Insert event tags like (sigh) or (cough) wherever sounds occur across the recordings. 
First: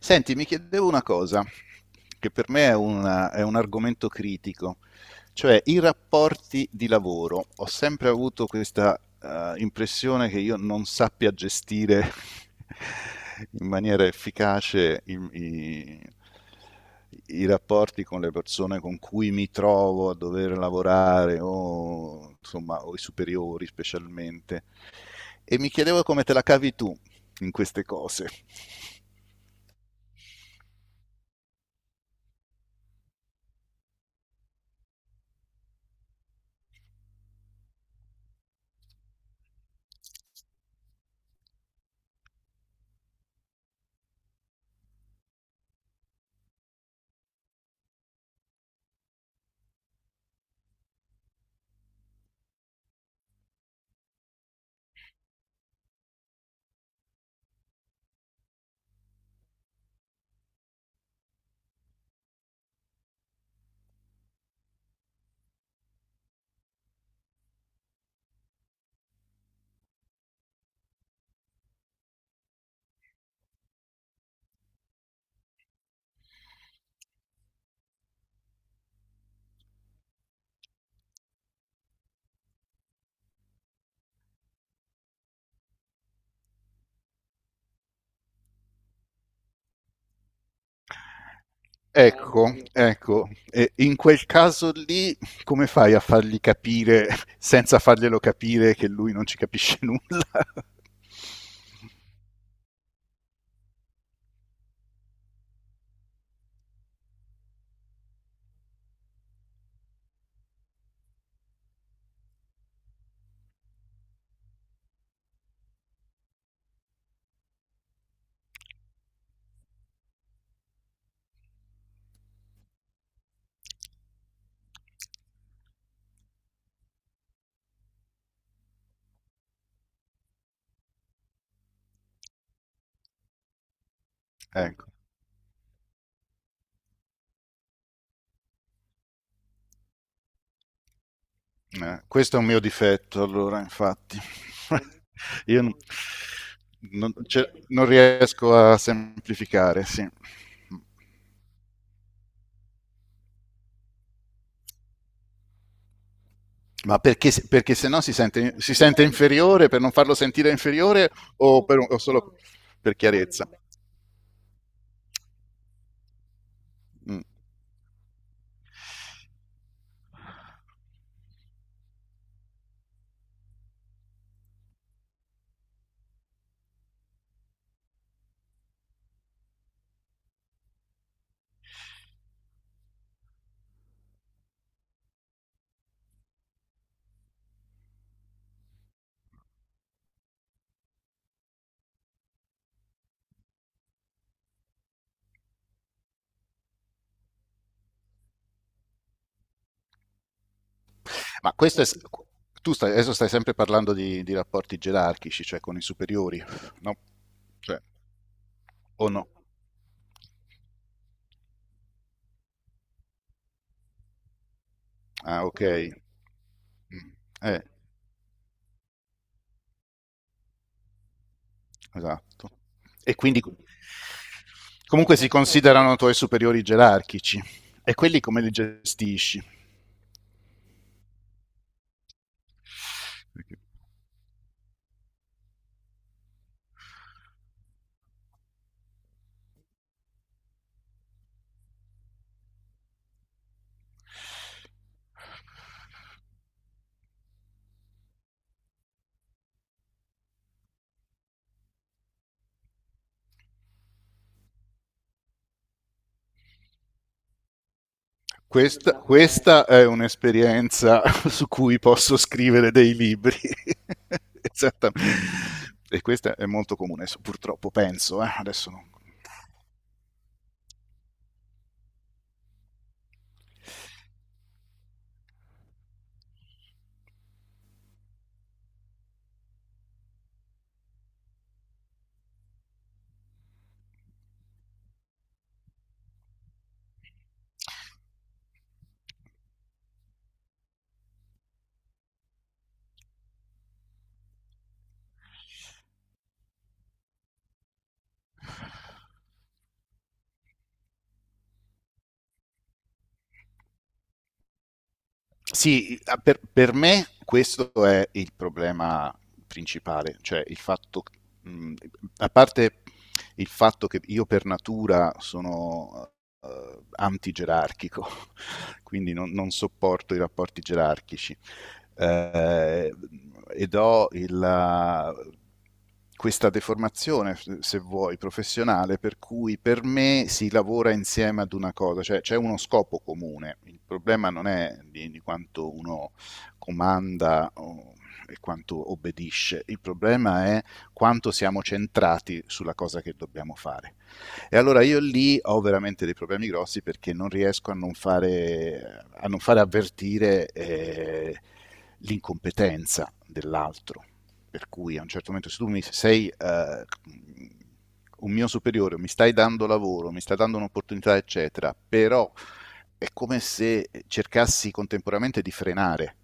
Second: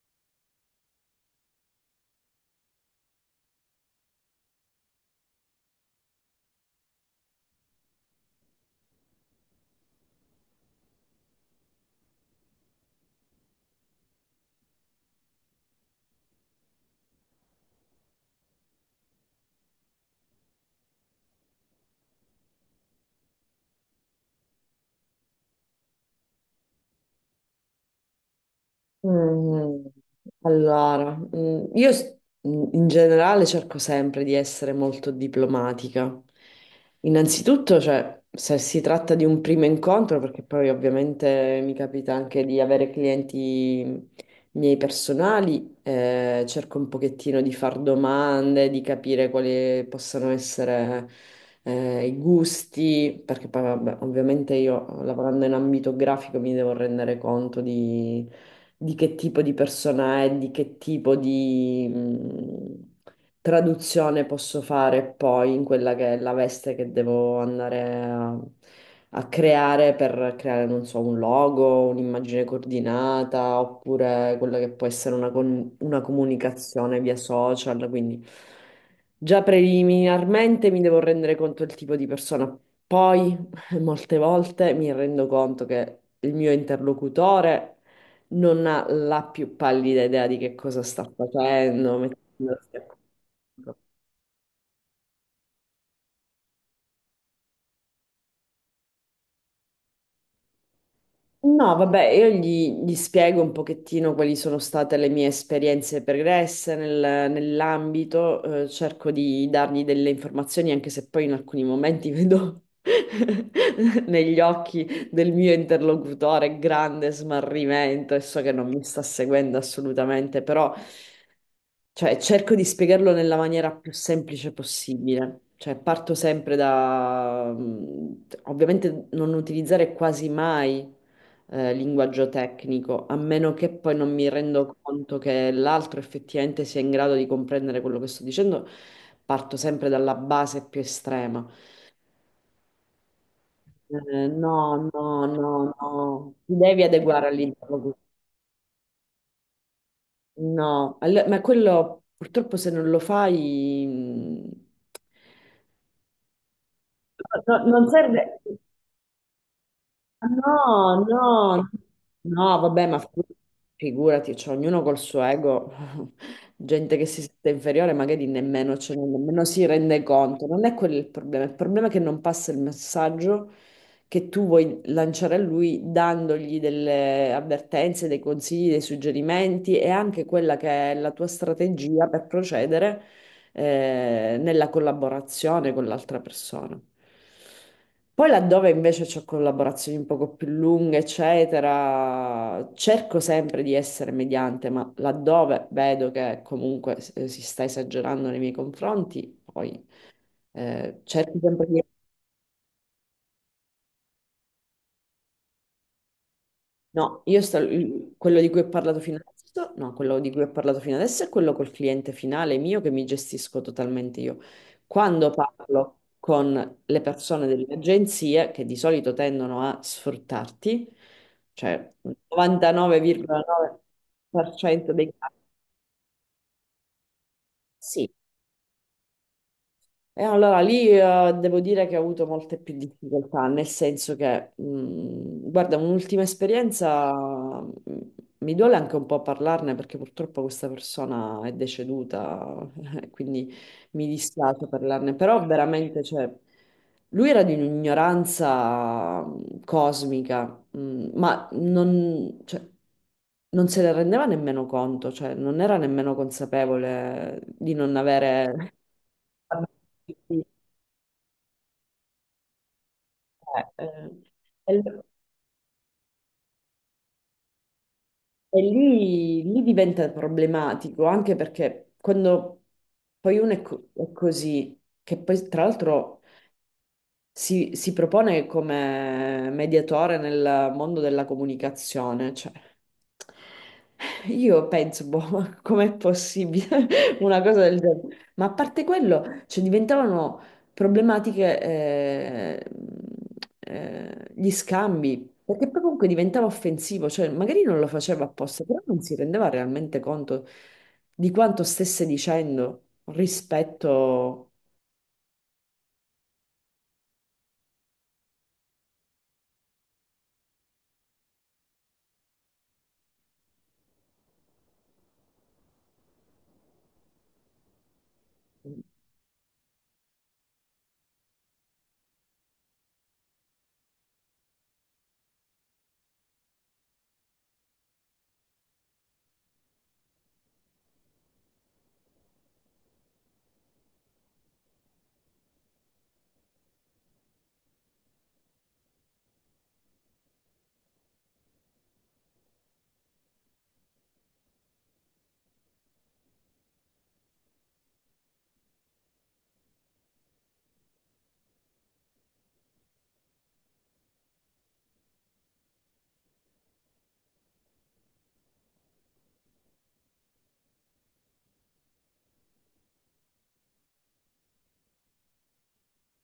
Senti, mi chiedevo una cosa, che per me è un argomento critico, cioè i rapporti di lavoro. Ho sempre avuto questa impressione che io non sappia gestire (laughs) in maniera efficace i rapporti con le persone con cui mi trovo a dover lavorare o, insomma, o i superiori specialmente. E mi chiedevo come te la cavi tu in queste cose. Mm, Allora, in generale cerco sempre di essere molto diplomatica. Innanzitutto, cioè, se si tratta di un primo incontro, perché poi ovviamente mi capita anche di avere clienti miei personali, cerco un pochettino di far domande, di capire quali possano essere, i gusti, perché poi, vabbè, ovviamente io lavorando in ambito grafico mi devo rendere conto di che tipo di persona è, di che tipo di traduzione posso fare poi in quella che è la veste che devo andare a creare per creare, non so, un logo, un'immagine coordinata, oppure quella che può essere una comunicazione via social, quindi già preliminarmente mi devo rendere conto del tipo di persona. Poi (laughs) molte volte mi rendo conto che il mio interlocutore non ha la più pallida idea di che cosa sta facendo, Ecco, mettendosi a ecco, conto. e in quel caso lì come fai a fargli capire, (laughs) senza farglielo capire, che lui non ci capisce nulla? (laughs) No, vabbè, io gli spiego un pochettino quali sono state le mie esperienze pregresse nell'ambito, cerco di dargli delle informazioni, anche se poi in alcuni momenti vedo (laughs) negli occhi del mio interlocutore grande smarrimento e so che non mi sta seguendo assolutamente, però. Cioè, cerco di spiegarlo nella maniera più semplice possibile. Cioè, parto sempre da... ovviamente non utilizzare quasi mai linguaggio tecnico, a meno che poi non mi rendo Ecco, conto che l'altro effettivamente sia in grado di comprendere quello che sto dicendo. Parto sempre dalla base più estrema. Questo è un mio difetto, allora, infatti. No, no, (laughs) no, Io no, ti devi adeguare cioè, non all'interlocutore. riesco a semplificare, sì. No, ma quello purtroppo se non lo fai... mh, Ma perché, No, no, perché non se no si serve. sente, si sente inferiore, per non farlo sentire No, inferiore no, o solo no, vabbè, per chiarezza? figurati, cioè, ognuno col suo ego, (laughs) gente che si Mm. sente inferiore, magari nemmeno, cioè, nemmeno si rende conto. Non è quello il problema. Il problema è che non passa il messaggio che tu vuoi lanciare a lui dandogli delle avvertenze, dei consigli, dei suggerimenti e anche quella che è la tua strategia per procedere nella collaborazione con l'altra persona. Poi laddove invece ho collaborazioni un poco più lunghe, eccetera, cerco sempre di essere mediante, ma laddove vedo che comunque si sta esagerando nei miei confronti, poi cerco Ma sempre questo di... è, adesso stai sempre parlando di rapporti gerarchici, cioè con i superiori, no? No, io sto, Cioè, quello di cui ho parlato o fino no? adesso, no, quello di cui ho parlato fino adesso è quello col cliente finale mio che mi gestisco totalmente io. Quando Ah, ok. parlo con le Mm. persone Eh, dell'agenzia, che di solito tendono a sfruttarti, cioè il esatto. E quindi 99,9% dei comunque si casi, considerano tuoi superiori gerarchici. E sì. quelli come li gestisci? E allora lì devo dire che ho avuto molte più difficoltà, Perché- nel senso che, guarda, un'ultima esperienza, mi duole anche un po' parlarne perché purtroppo questa persona è deceduta, (laughs) quindi mi dispiace parlarne, però veramente, cioè, lui era di un'ignoranza cosmica, ma non, cioè, non se ne rendeva nemmeno conto, cioè non era nemmeno consapevole di non avere... questa è (laughs) un'esperienza (laughs) su cui posso scrivere dei libri. Eh, eh, (laughs) e, Esattamente. E questa è molto comune, so, purtroppo penso. Eh? e Adesso non... lì diventa problematico anche perché quando poi è così, che poi tra l'altro si propone come mediatore nel mondo della comunicazione, cioè io penso, boh, (laughs) ma com'è possibile (laughs) una cosa del genere? Ma a parte quello, cioè, diventavano problematiche gli scambi, perché poi comunque diventava offensivo, cioè magari non lo faceva apposta, però non si rendeva realmente conto di quanto stesse dicendo rispetto... Sì, per me questo è il problema principale, cioè il fatto, mh, a parte il fatto che io per natura sono antigerarchico, (laughs) quindi non, non, sopporto i rapporti gerarchici eh, ed ho questa deformazione, se vuoi, professionale, per cui per me si lavora insieme ad una cosa, cioè c'è uno scopo comune. Il problema non è di quanto uno comanda e quanto obbedisce, il problema è quanto siamo centrati sulla cosa che dobbiamo fare. E allora io lì ho veramente dei problemi grossi perché non riesco a non fare, avvertire l'incompetenza dell'altro. Per cui a un certo momento se tu mi sei un mio superiore, mi stai dando lavoro, mi stai dando un'opportunità, eccetera, però è come se cercassi contemporaneamente di frenare.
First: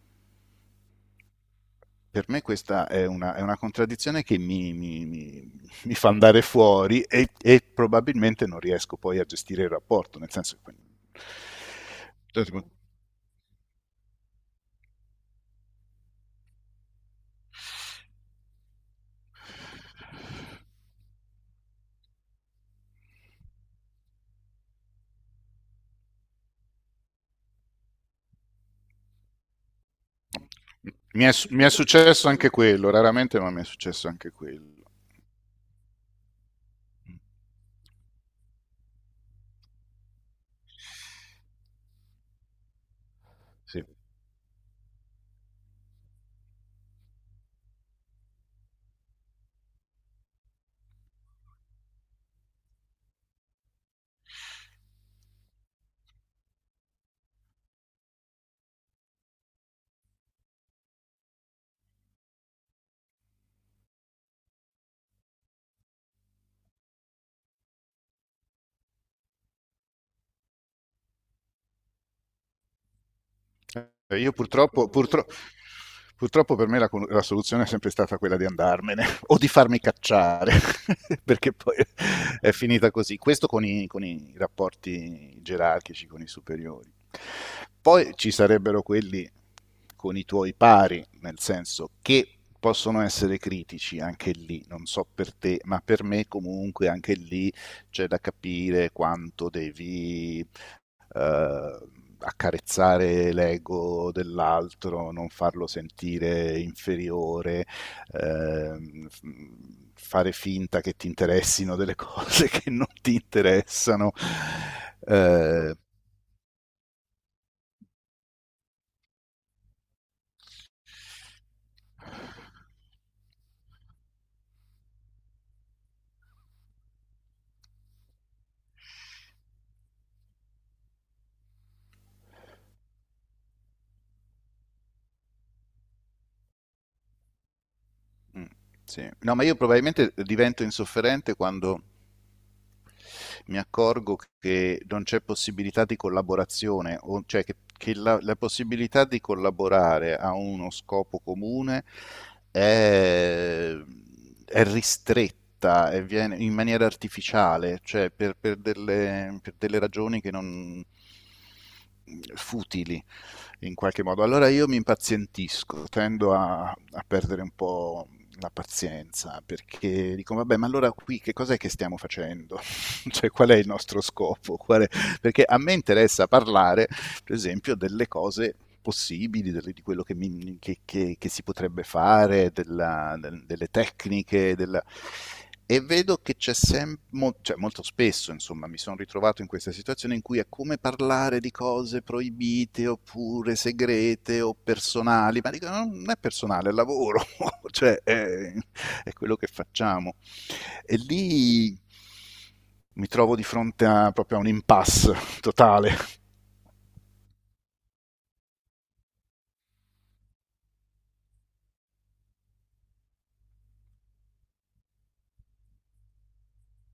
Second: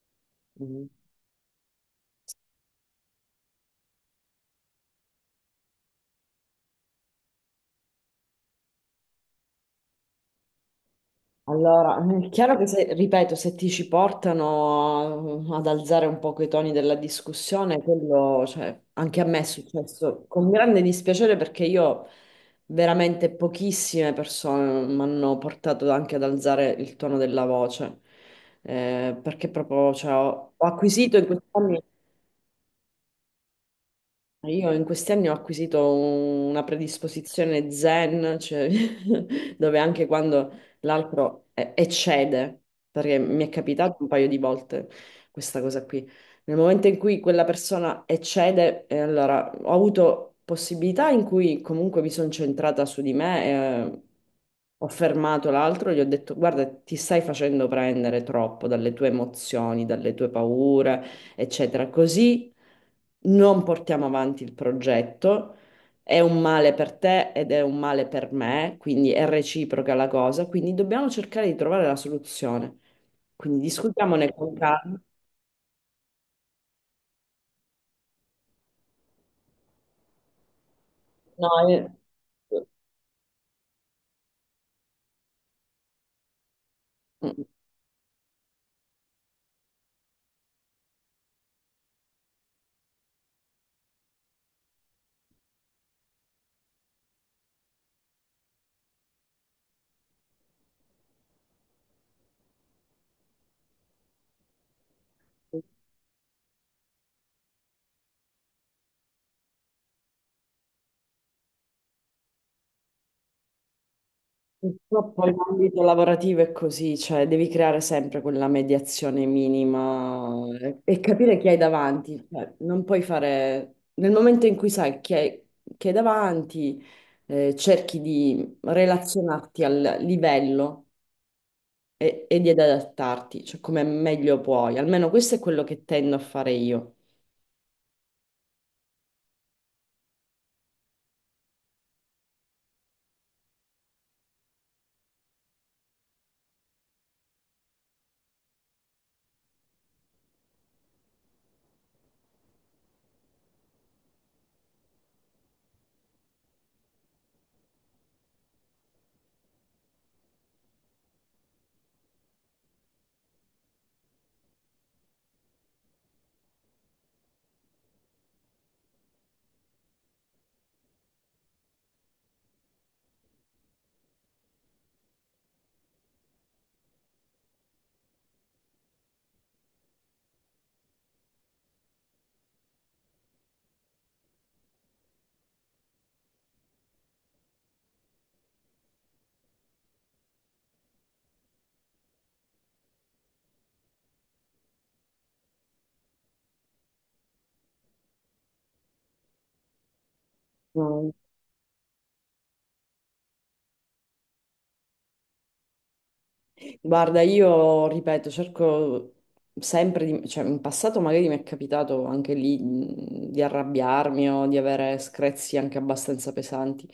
Per me questa è una contraddizione che mi fa andare fuori e probabilmente non riesco poi a gestire il rapporto, nel senso che... Allora, è Cioè, chiaro tipo, che se, ripeto, se ti ci portano ad alzare un poco i toni della discussione, quello, cioè, anche a me è successo con grande dispiacere perché io veramente pochissime persone mi hanno portato anche ad alzare il tono della voce. Perché proprio, cioè, ho acquisito Mi in è, questi mi è anni, successo anche quello, raramente, ma mi è successo anche io quello. in questi anni ho acquisito una predisposizione zen, cioè, (laughs) dove anche quando l'altro eccede, perché mi è Sì. capitato un paio di volte questa cosa qui, nel momento in cui quella persona eccede, allora ho avuto possibilità in cui comunque mi sono centrata su di me, eh, ho fermato l'altro, gli ho detto guarda, ti stai facendo prendere troppo dalle tue emozioni, dalle tue paure, eccetera, così non portiamo avanti il progetto, è un male per te ed è un male per me, quindi è reciproca la cosa, quindi dobbiamo cercare di trovare la soluzione. Quindi discutiamone Io con purtroppo, calma. purtro- purtroppo per me la soluzione è sempre stata quella di andarmene (laughs) o di farmi cacciare, (laughs) perché poi No, è finita così. Questo con i rapporti gerarchici, con i superiori. Poi ci sarebbero quelli con i tuoi pari, nel senso che possono essere critici anche lì, non so per te, ma per me comunque anche lì c'è da capire quanto devi eh, accarezzare l'ego dell'altro, non eh, farlo sentire inferiore, ehm, f- fare finta che ti interessino delle (laughs) cose che non ti interessano. purtroppo Eh, l'ambito lavorativo è così, cioè devi creare sempre quella mediazione minima e capire chi hai davanti. Cioè, non puoi fare... Nel momento in cui chi hai davanti, cerchi di relazionarti al livello e di adattarti, cioè come meglio puoi. Almeno questo è quello che tendo a fare io. mm, sì. No, ma io probabilmente divento insofferente quando mi accorgo che non c'è possibilità di collaborazione, cioè che la possibilità di collaborare a uno scopo comune è, è ristretta e viene in maniera artificiale, cioè per delle ragioni che non futili in qualche modo. Allora io mi impazientisco, tendo a perdere un po' la pazienza perché dico, vabbè, ma allora qui che cos'è che stiamo facendo? (laughs) Cioè, qual è il nostro scopo? Qual è... Perché a me interessa parlare, per esempio, delle cose possibili, di quello che, mi, che, si potrebbe fare, delle tecniche, della... E vedo che c'è sempre, cioè molto spesso insomma mi sono ritrovato in questa situazione in cui è come parlare di cose proibite oppure segrete o personali, ma dico no, non è personale, è lavoro, (laughs) cioè è quello che facciamo. E lì mi trovo di fronte proprio a un impasse totale. Guarda, io ripeto, cerco sempre di... cioè in passato magari mi è capitato anche lì di arrabbiarmi o di avere screzi anche abbastanza pesanti,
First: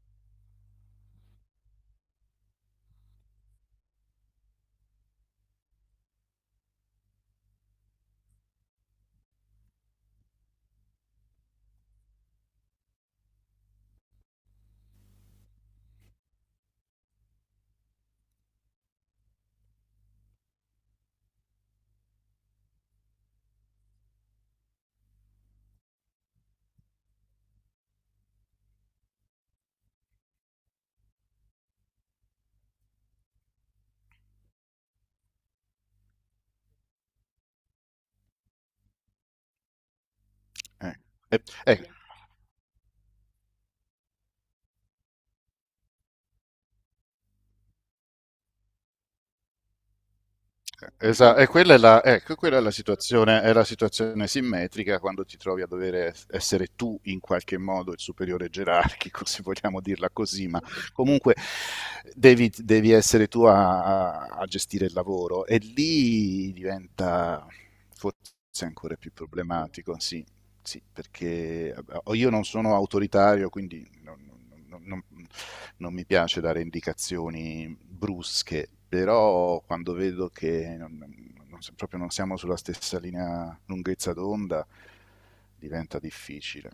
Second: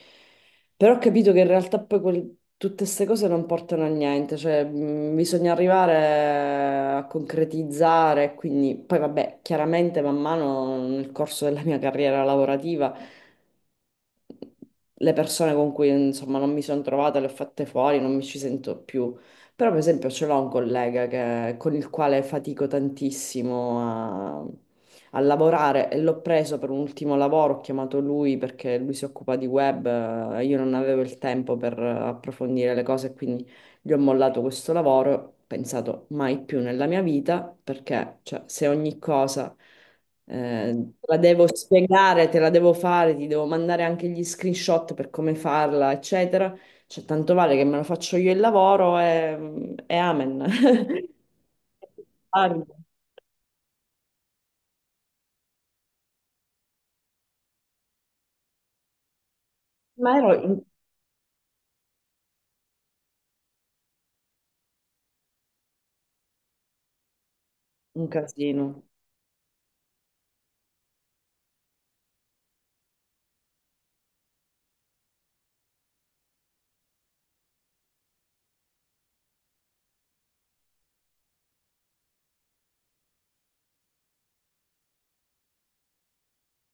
però ho capito che in realtà poi tutte queste cose non portano a niente, cioè bisogna arrivare a concretizzare, quindi poi vabbè, chiaramente man mano nel corso della mia carriera lavorativa le persone con cui insomma non mi sono trovata le ho fatte fuori, non mi ci sento più. Però, per esempio, ce l'ho un collega con il quale fatico tantissimo a lavorare e l'ho preso per un ultimo lavoro, ho chiamato lui perché lui si occupa di web, io non avevo il tempo per approfondire le cose, quindi gli ho mollato questo lavoro, ho pensato mai più nella mia vita, perché cioè, se ogni cosa Eh, te la eh, devo eh, spiegare, te la devo fare, ti devo mandare anche gli screenshot per come farla, eccetera. Cioè, tanto vale che me lo faccio io il lavoro e amen. (laughs) E quella è la, ecco, Ah, quella è la situazione simmetrica quando ti trovi a dover essere tu in qualche modo il superiore gerarchico, (laughs) se vogliamo Ma dirla ero così, ma in- comunque devi essere tu a gestire il lavoro e lì diventa un forse casino. ancora più problematico, sì. Sì, perché io non sono autoritario, quindi non mi piace dare indicazioni brusche, però quando vedo che proprio non siamo sulla stessa linea lunghezza d'onda, diventa difficile.